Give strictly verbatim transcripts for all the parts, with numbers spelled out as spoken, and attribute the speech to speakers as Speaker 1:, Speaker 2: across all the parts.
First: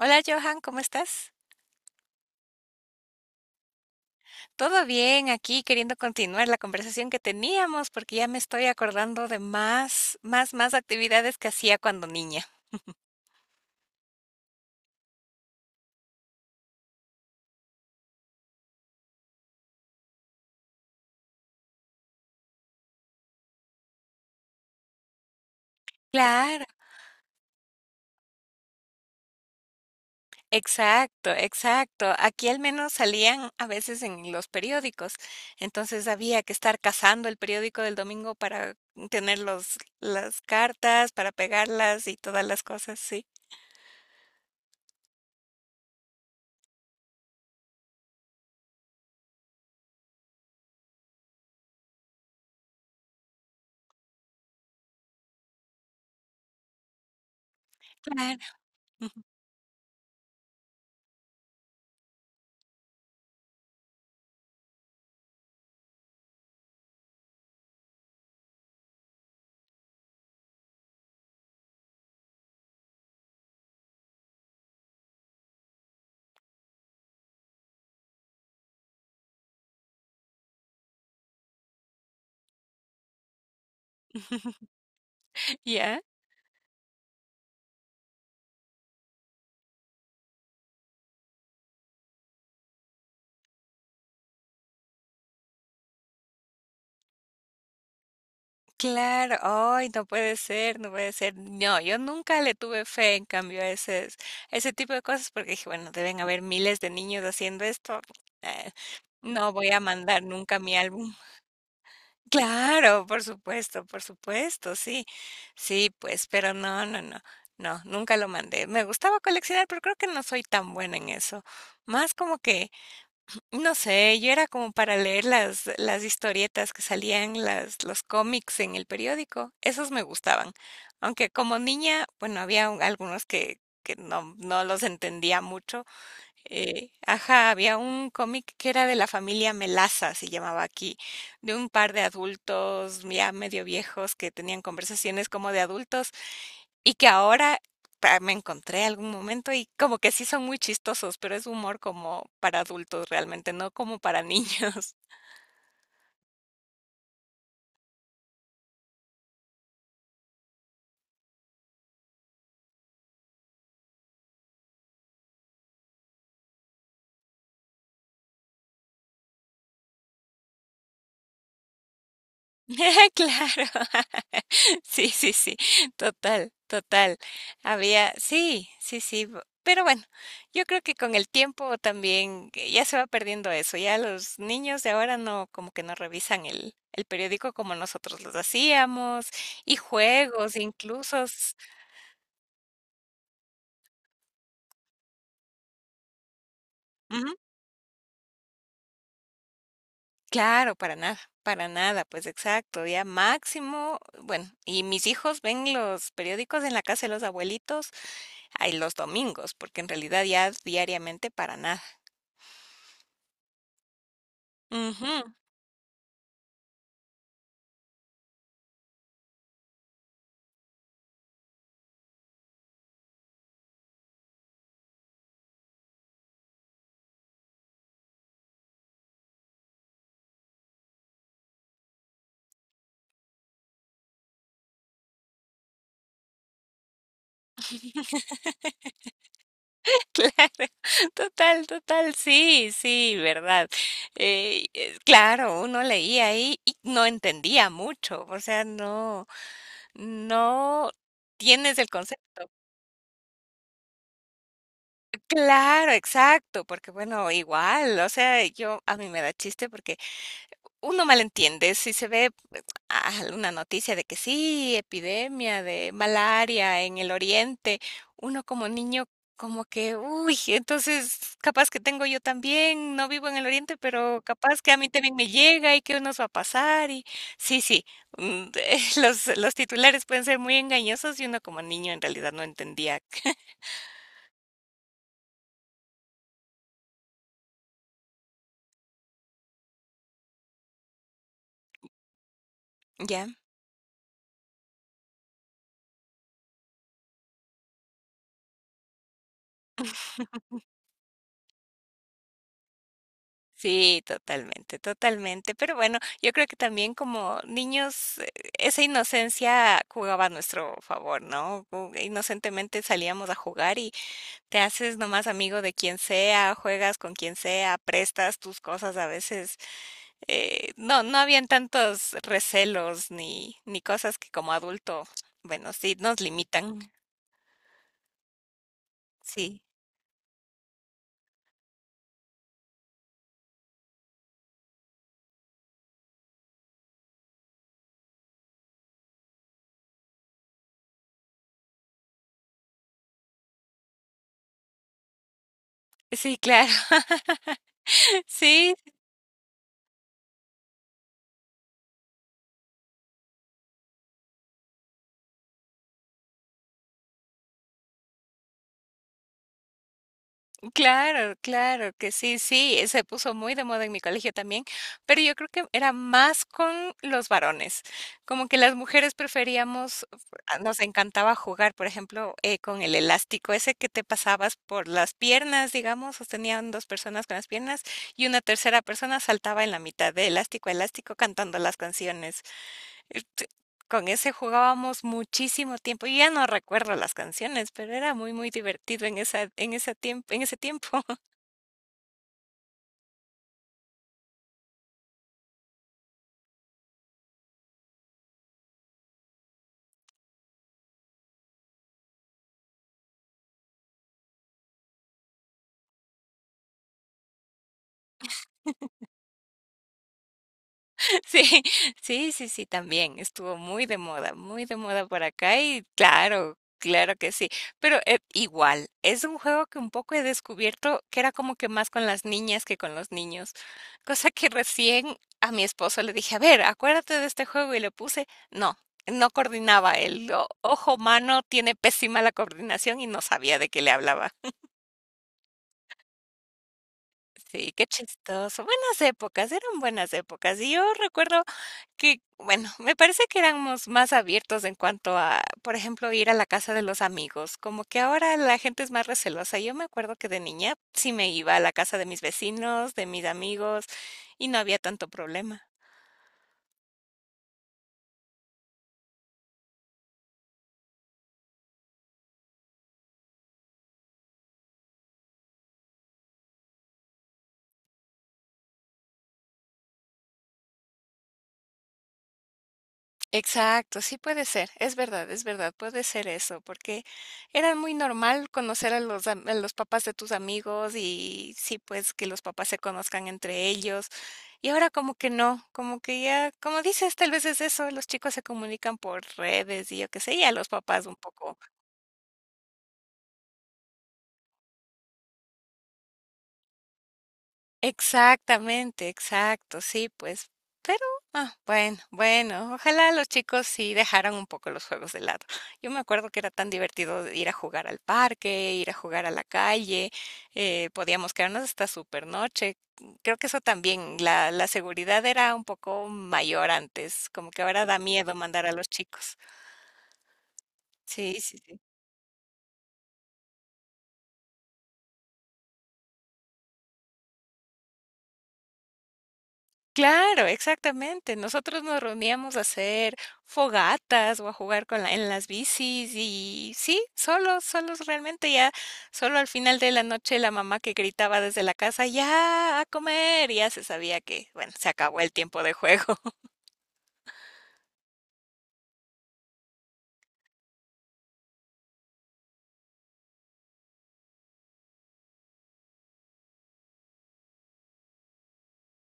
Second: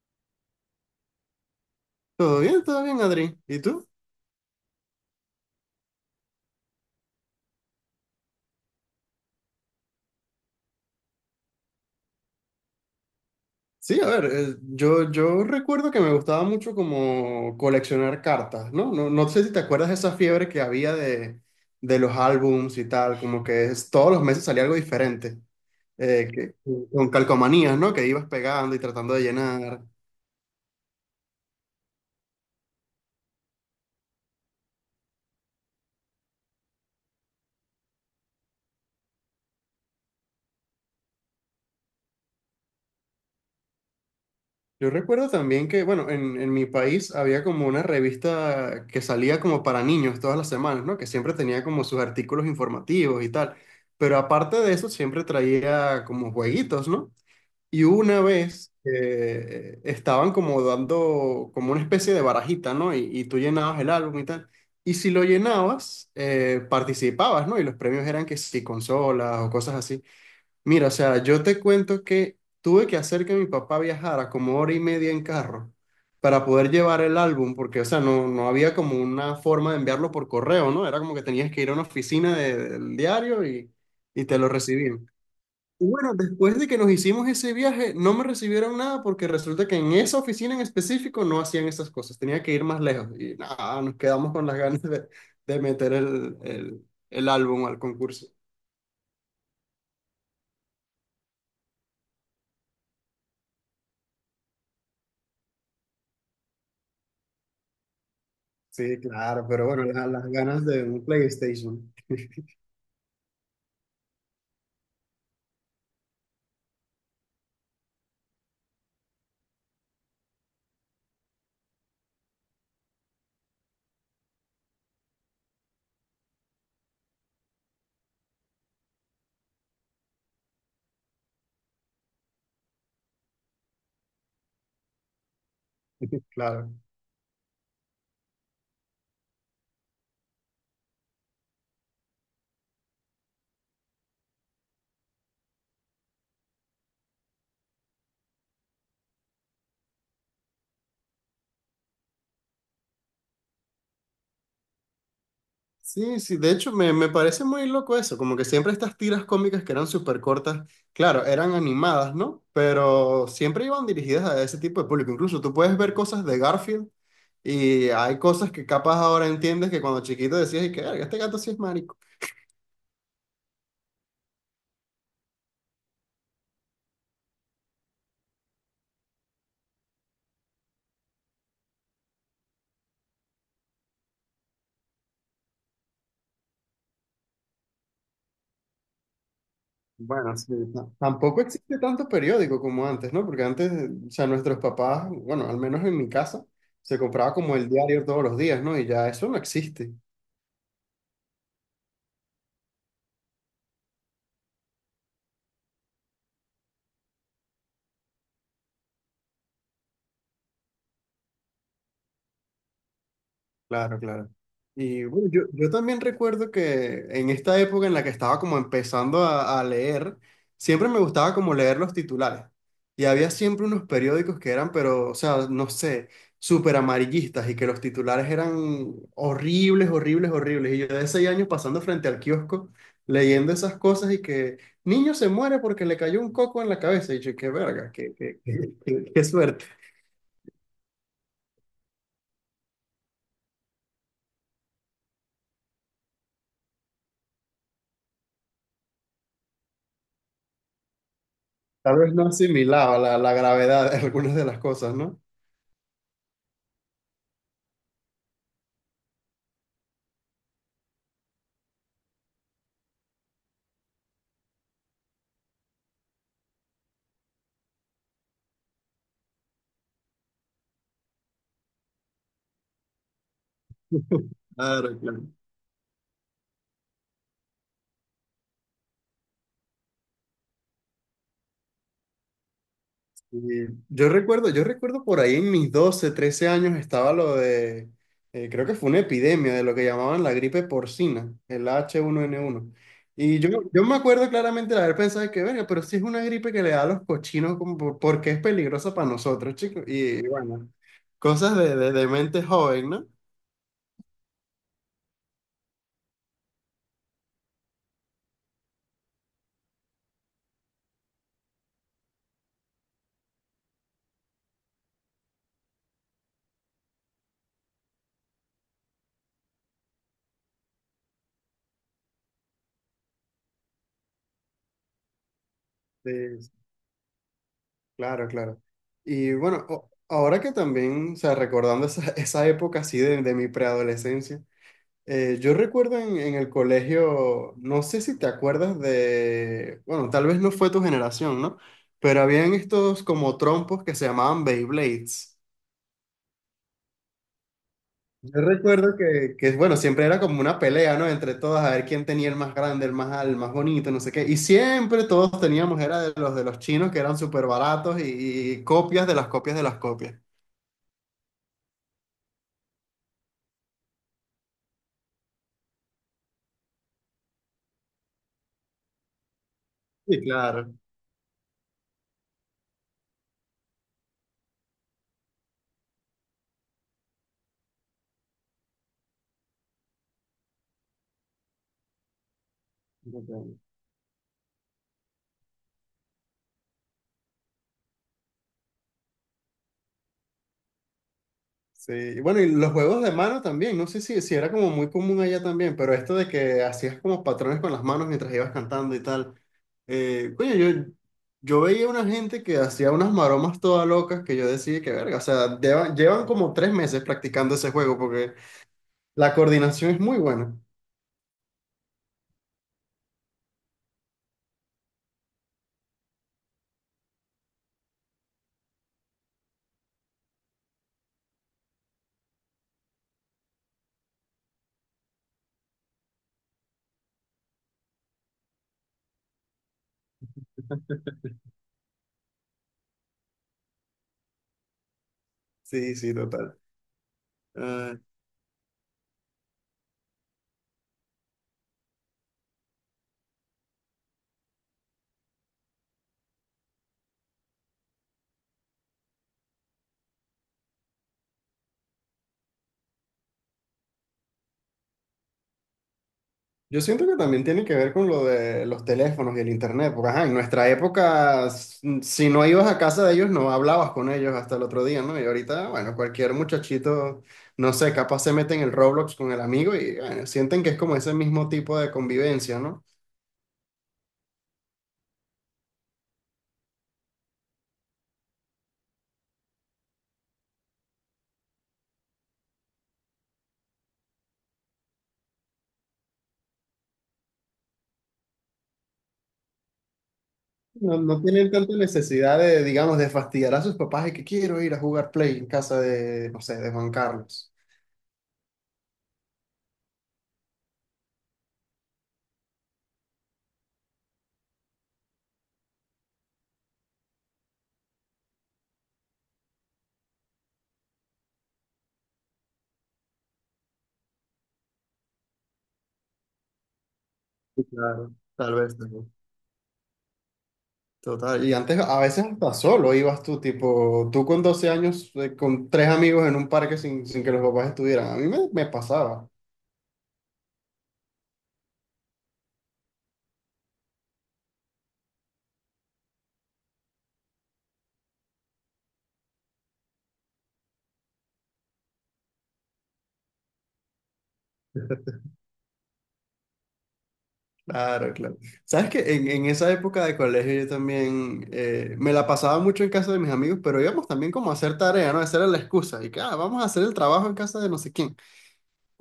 Speaker 1: Hola Johan, ¿cómo estás?
Speaker 2: Todo bien, todo bien, Adri. ¿Y tú?
Speaker 1: Todo bien, aquí queriendo continuar la conversación que teníamos porque ya me estoy acordando de más, más, más actividades que hacía cuando niña.
Speaker 2: Sí, a ver, eh, yo, yo recuerdo que me gustaba mucho como coleccionar cartas, ¿no? No, no sé si te acuerdas de esa fiebre que había de, de los álbums y tal, como que es- todos los meses salía algo diferente, eh, que,
Speaker 1: Claro,
Speaker 2: con calcomanías, ¿no? Que ibas pegando y tratando de llenar.
Speaker 1: exacto, exacto. Aquí al menos salían a veces en los periódicos, entonces había que estar cazando el periódico del domingo para tener los, las cartas, para pegarlas y todas las cosas, sí.
Speaker 2: Yo recuerdo también que, bueno, en, en mi país había como una revista que salía como para niños todas las semanas, ¿no? Que siempre tenía como sus artículos informativos y tal. Pero aparte de eso, siempre traía como jueguitos, ¿no? Y una
Speaker 1: Claro.
Speaker 2: vez eh, estaban como dando como una especie de barajita, ¿no? Y, y tú llenabas el álbum y tal. Y si lo llenabas, eh, participabas, ¿no? Y los premios eran que si consolas o cosas así. Mira, o sea, yo te cuento que tuve que hacer que mi papá viajara como hora y media en carro para poder llevar el álbum, porque, o sea, no, no había como una forma de enviarlo por correo, ¿no? Era como que tenías que ir a una oficina de- del diario y, y te lo recibían. Y
Speaker 1: ¿Ya?
Speaker 2: bueno, después de que nos hicimos ese viaje, no me recibieron nada porque resulta que en esa oficina en específico no hacían esas cosas, tenía que ir más lejos y nada, nos quedamos con las ganas de, de meter el, el el álbum al concurso.
Speaker 1: Claro, ay, no puede ser, no puede ser. No, yo nunca le tuve fe en cambio a ese, a ese tipo de cosas porque dije, bueno, deben haber miles de niños haciendo esto. eh,
Speaker 2: Sí, claro,
Speaker 1: no
Speaker 2: pero
Speaker 1: voy a
Speaker 2: bueno, la-
Speaker 1: mandar
Speaker 2: las
Speaker 1: nunca
Speaker 2: ganas
Speaker 1: mi
Speaker 2: de un
Speaker 1: álbum.
Speaker 2: PlayStation.
Speaker 1: Claro, por supuesto, por supuesto, sí. Sí, pues, pero no, no, no. No, nunca lo mandé. Me gustaba coleccionar, pero creo que no soy tan buena en eso. Más como que no sé, yo era como para leer las, las historietas que salían, las, los cómics en el periódico, esos me gustaban. Aunque como niña, bueno, había un- algunos que, que no, no los entendía mucho.
Speaker 2: Claro.
Speaker 1: Eh, ajá, había un cómic que era de la familia Melaza, se llamaba aquí, de un par de adultos ya medio viejos que tenían conversaciones como de adultos y que ahora pa me encontré algún momento y como que sí son muy chistosos, pero es humor como para adultos realmente, no como para niños.
Speaker 2: Sí, sí, de hecho me, me parece muy loco eso, como que siempre estas tiras cómicas que eran súper cortas, claro, eran animadas, ¿no? Pero siempre iban dirigidas a ese tipo de público. Incluso tú puedes ver cosas de Garfield y hay cosas que capaz ahora entiendes que cuando chiquito decías, y que "Verga, este gato sí es".
Speaker 1: Claro. Sí, sí, sí. Total, total. Había sí, sí, sí. bu- Pero bueno, yo creo que con el tiempo también eh, ya se va perdiendo eso. Ya los niños de ahora no, como que no revisan el, el periódico como nosotros los hacíamos, y
Speaker 2: Bueno, sí,
Speaker 1: juegos,
Speaker 2: ta-
Speaker 1: incluso.
Speaker 2: tampoco existe tanto periódico como antes, ¿no? Porque antes, o sea, nuestros papás, bueno, al menos en mi casa, se compraba como el diario todos los días, ¿no? Y ya eso no existe.
Speaker 1: Claro, para nada, para nada, pues exacto, ya máximo, bueno, y mis hijos ven los periódicos en la casa de los abuelitos, ay, los domingos, porque en realidad ya diariamente para nada.
Speaker 2: Claro, claro. Y bueno,
Speaker 1: Ujú.
Speaker 2: yo, yo también recuerdo que en esta época en la que estaba como empezando a, a leer, siempre me gustaba como leer los titulares. Y había siempre unos periódicos que eran, pero, o sea, no sé, súper amarillistas y que los titulares eran horribles, horribles, horribles. Y yo de seis años pasando frente al kiosco, leyendo esas cosas y que niño se muere porque le cayó un coco en la cabeza. Y yo, qué verga, qué, qué, qué, qué- qué suerte.
Speaker 1: Claro, total, total, sí, sí, verdad. Eh, eh, claro, uno leía ahí y no entendía mucho, o sea, no, no tienes el
Speaker 2: Tal vez no
Speaker 1: concepto.
Speaker 2: asimilaba la, la gravedad de algunas de las cosas, ¿no?
Speaker 1: Claro, exacto, porque bueno, igual, o sea, yo a mí me da chiste porque uno malentiende, si se ve alguna noticia de que sí, epidemia de malaria en el oriente, uno como niño como que, uy, entonces capaz que tengo yo también, no vivo en el oriente, pero capaz que a mí
Speaker 2: Claro,
Speaker 1: también
Speaker 2: claro.
Speaker 1: me llega y qué nos va a pasar y sí, sí, mm, los, los titulares pueden ser muy engañosos y uno como niño en realidad no entendía.
Speaker 2: Y yo recuerdo, yo recuerdo por ahí en mis doce trece años estaba lo de, eh, creo que fue una epidemia de lo que llamaban la gripe porcina, el H uno N uno.
Speaker 1: ¿Ya?
Speaker 2: Y yo, yo me acuerdo claramente de haber pensado que, venga, pero si es una gripe que le da a los cochinos, ¿como por- porque es peligrosa para nosotros, chicos? Y, bueno, cosas de, de, de mente joven, ¿no?
Speaker 1: Sí, totalmente, totalmente. Pero bueno, yo creo que también como niños, eh, esa inocencia jugaba a nuestro favor, ¿no? Ju- Inocentemente salíamos a jugar y te haces nomás amigo de quien sea, juegas con quien sea, prestas tus cosas a veces. Eh, no, no habían tantos recelos ni, ni cosas que como adulto, bueno, sí, nos
Speaker 2: De-
Speaker 1: limitan.
Speaker 2: claro, claro. Y
Speaker 1: Sí,
Speaker 2: bueno, o- ahora que también, o sea, recordando esa, esa época así de, de mi preadolescencia. Eh, yo recuerdo en, en el colegio, no sé si te acuerdas de, bueno, tal vez no fue tu generación, ¿no? Pero habían estos como trompos que se llamaban Beyblades.
Speaker 1: sí, claro.
Speaker 2: Yo
Speaker 1: Sí,
Speaker 2: recuerdo que, que, bueno, siempre era como una pelea, ¿no? Entre todas, a ver quién tenía el más grande, el más, al- el más bonito, no sé qué. Y siempre todos teníamos, era de los de los chinos que eran súper baratos y, y copias de las copias de las copias.
Speaker 1: claro, claro que sí, sí, eh, se puso muy de moda en mi colegio también, pero yo creo que era más con los varones, como que las mujeres preferíamos,
Speaker 2: Sí,
Speaker 1: ah,
Speaker 2: claro.
Speaker 1: nos encantaba jugar, por ejemplo, eh, con el elástico ese que te pasabas por las piernas, digamos, sostenían dos personas con las piernas y una tercera persona saltaba en la mitad de elástico a elástico cantando las canciones. Este, con ese jugábamos muchísimo tiempo. Yo ya no recuerdo las canciones, pero era muy, muy divertido en esa, en esa tiemp- en ese tiempo.
Speaker 2: Sí, y bueno, y los juegos de mano también, no sé si, si era como muy común allá también, pero esto de que hacías como patrones con las manos mientras ibas cantando y tal. Eh, coño, yo, yo veía una gente que hacía unas maromas todas locas que yo decía que verga, o sea, llevan, llevan como tres meses practicando ese juego porque la coordinación es muy buena.
Speaker 1: Sí, sí, sí, sí, también estuvo muy de moda, muy de moda por acá y claro, claro que sí, pero eh, igual, es un juego que un poco he descubierto que era como que más con las niñas que con los niños, cosa que recién a mi esposo le dije, a ver, acuérdate de este juego y le puse, no, no coordinaba, el o- ojo humano tiene pésima la coordinación y no sabía de qué le hablaba.
Speaker 2: Sí, sí, total.
Speaker 1: Sí, qué
Speaker 2: Ah,
Speaker 1: chistoso. Buenas épocas, eran buenas épocas. Y yo recuerdo que, bueno, me parece que éramos más abiertos en cuanto a, por ejemplo, ir a la casa de los amigos. Como que ahora la gente es más recelosa. Yo me acuerdo que de niña sí me iba a la casa de mis vecinos, de mis amigos, y no había tanto problema.
Speaker 2: yo siento que también tiene que ver con lo de los teléfonos y el internet, porque ajá, en nuestra época, s- si no ibas a casa de ellos, no hablabas con ellos hasta el otro día, ¿no? Y ahorita, bueno, cualquier muchachito, no sé, capaz se mete en el Roblox con el amigo y bueno, sienten que es como ese mismo tipo de convivencia, ¿no?
Speaker 1: Exacto, sí puede ser, es verdad, es verdad, puede ser eso, porque era muy normal conocer a los, am- a los papás de tus amigos y sí, pues que los papás se conozcan entre ellos. Y ahora como que no, como que ya, como dices, tal vez es eso, los chicos se comunican por redes y yo qué sé, y a los
Speaker 2: No,
Speaker 1: papás un
Speaker 2: no tienen
Speaker 1: poco.
Speaker 2: tanta necesidad de, digamos, de fastidiar a sus papás y que quiero ir a jugar Play en casa de, no sé, de Juan Carlos.
Speaker 1: Exactamente, exacto, sí, pues, pero, ah, bueno, bueno, ojalá los chicos sí dejaran un poco los juegos de lado. Yo me acuerdo que era tan divertido ir a jugar al parque, ir a jugar a la calle, eh, podíamos quedarnos hasta súper noche. Creo que eso también, la, la seguridad era un poco mayor antes, como que
Speaker 2: Sí,
Speaker 1: ahora da
Speaker 2: claro,
Speaker 1: miedo
Speaker 2: tal
Speaker 1: mandar a
Speaker 2: vez.
Speaker 1: los chicos. Sí,
Speaker 2: Total, y
Speaker 1: sí, sí.
Speaker 2: antes a veces hasta solo ibas tú, tipo, tú con doce años, eh, con tres amigos en un parque sin, sin que los papás estuvieran. A mí me, me pasaba.
Speaker 1: Claro, exactamente. Nosotros nos reuníamos a hacer fogatas o a jugar con la- en las bicis y sí, solos, solos realmente ya, solo al final de la noche la mamá que gritaba desde la casa, ya a comer, ya se sabía que, bueno, se acabó el tiempo de juego.
Speaker 2: Claro, claro. Sabes que en, en esa época de colegio yo también eh, me la pasaba mucho en casa de mis amigos, pero íbamos también como a hacer tarea, ¿no? Esa era la excusa. Y que, ah, vamos a hacer el trabajo en casa de no sé quién.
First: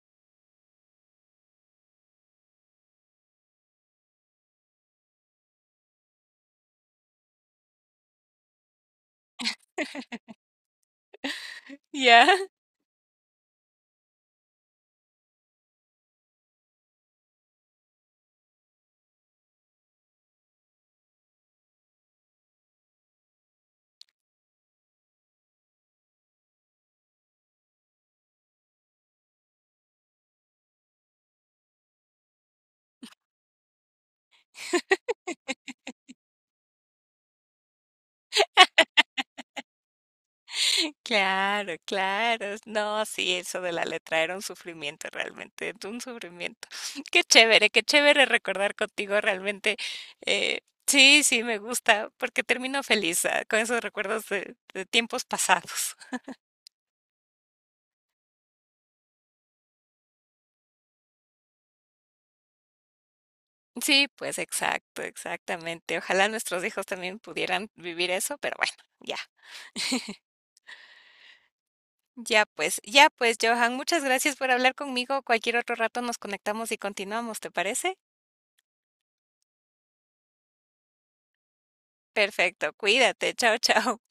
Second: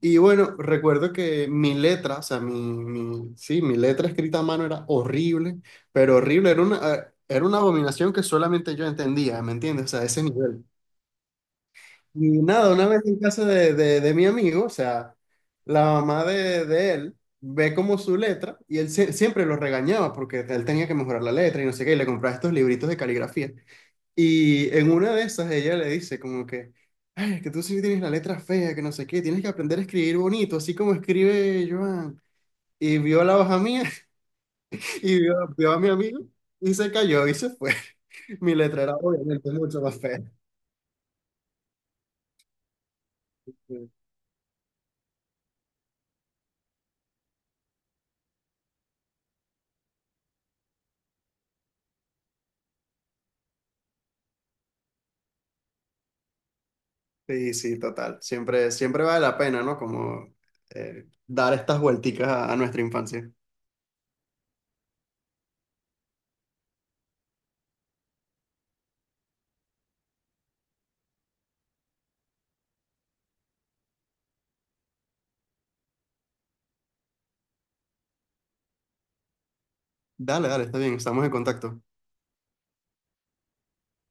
Speaker 2: Y bueno, recuerdo que mi letra, o sea, mi, mi- sí, mi letra escrita a mano era horrible, pero horrible, era una, eh, era una abominación que solamente yo entendía, ¿me entiendes? O sea, ese nivel.
Speaker 1: Ya.
Speaker 2: Y nada, una vez en casa de, de- de mi amigo, o sea, la mamá de, de él ve como su letra y él sie- siempre lo regañaba porque él tenía que mejorar la letra y no sé qué, y le compraba estos libritos de caligrafía. Y en una de esas ella le dice como que, ay, que tú sí tienes la letra fea, que no sé qué, tienes que aprender a escribir bonito, así como escribe Joan. Y vio la hoja mía y vio, vio a mi amigo y se cayó y se fue. Mi letra era obviamente mucho más fea.
Speaker 1: Claro, claro. No, sí, eso de la letra era un sufrimiento realmente, un sufrimiento. Qué chévere, qué chévere recordar contigo realmente. Eh, sí, sí, me gusta, porque termino feliz, ah, con esos recuerdos de, de tiempos pasados.
Speaker 2: Sí, sí, total. Siempre, siempre vale la pena, ¿no? Como eh, dar estas vuelticas a, a nuestra infancia.
Speaker 1: Sí, pues exacto, exactamente. Ojalá nuestros hijos también pudieran vivir eso, pero bueno, ya. Ya pues, ya pues, Johan, muchas gracias por hablar conmigo. Cualquier otro rato nos conectamos y continuamos, ¿te parece?
Speaker 2: Dale, dale, está bien, estamos en contacto.
Speaker 1: Perfecto, cuídate, chao, chao.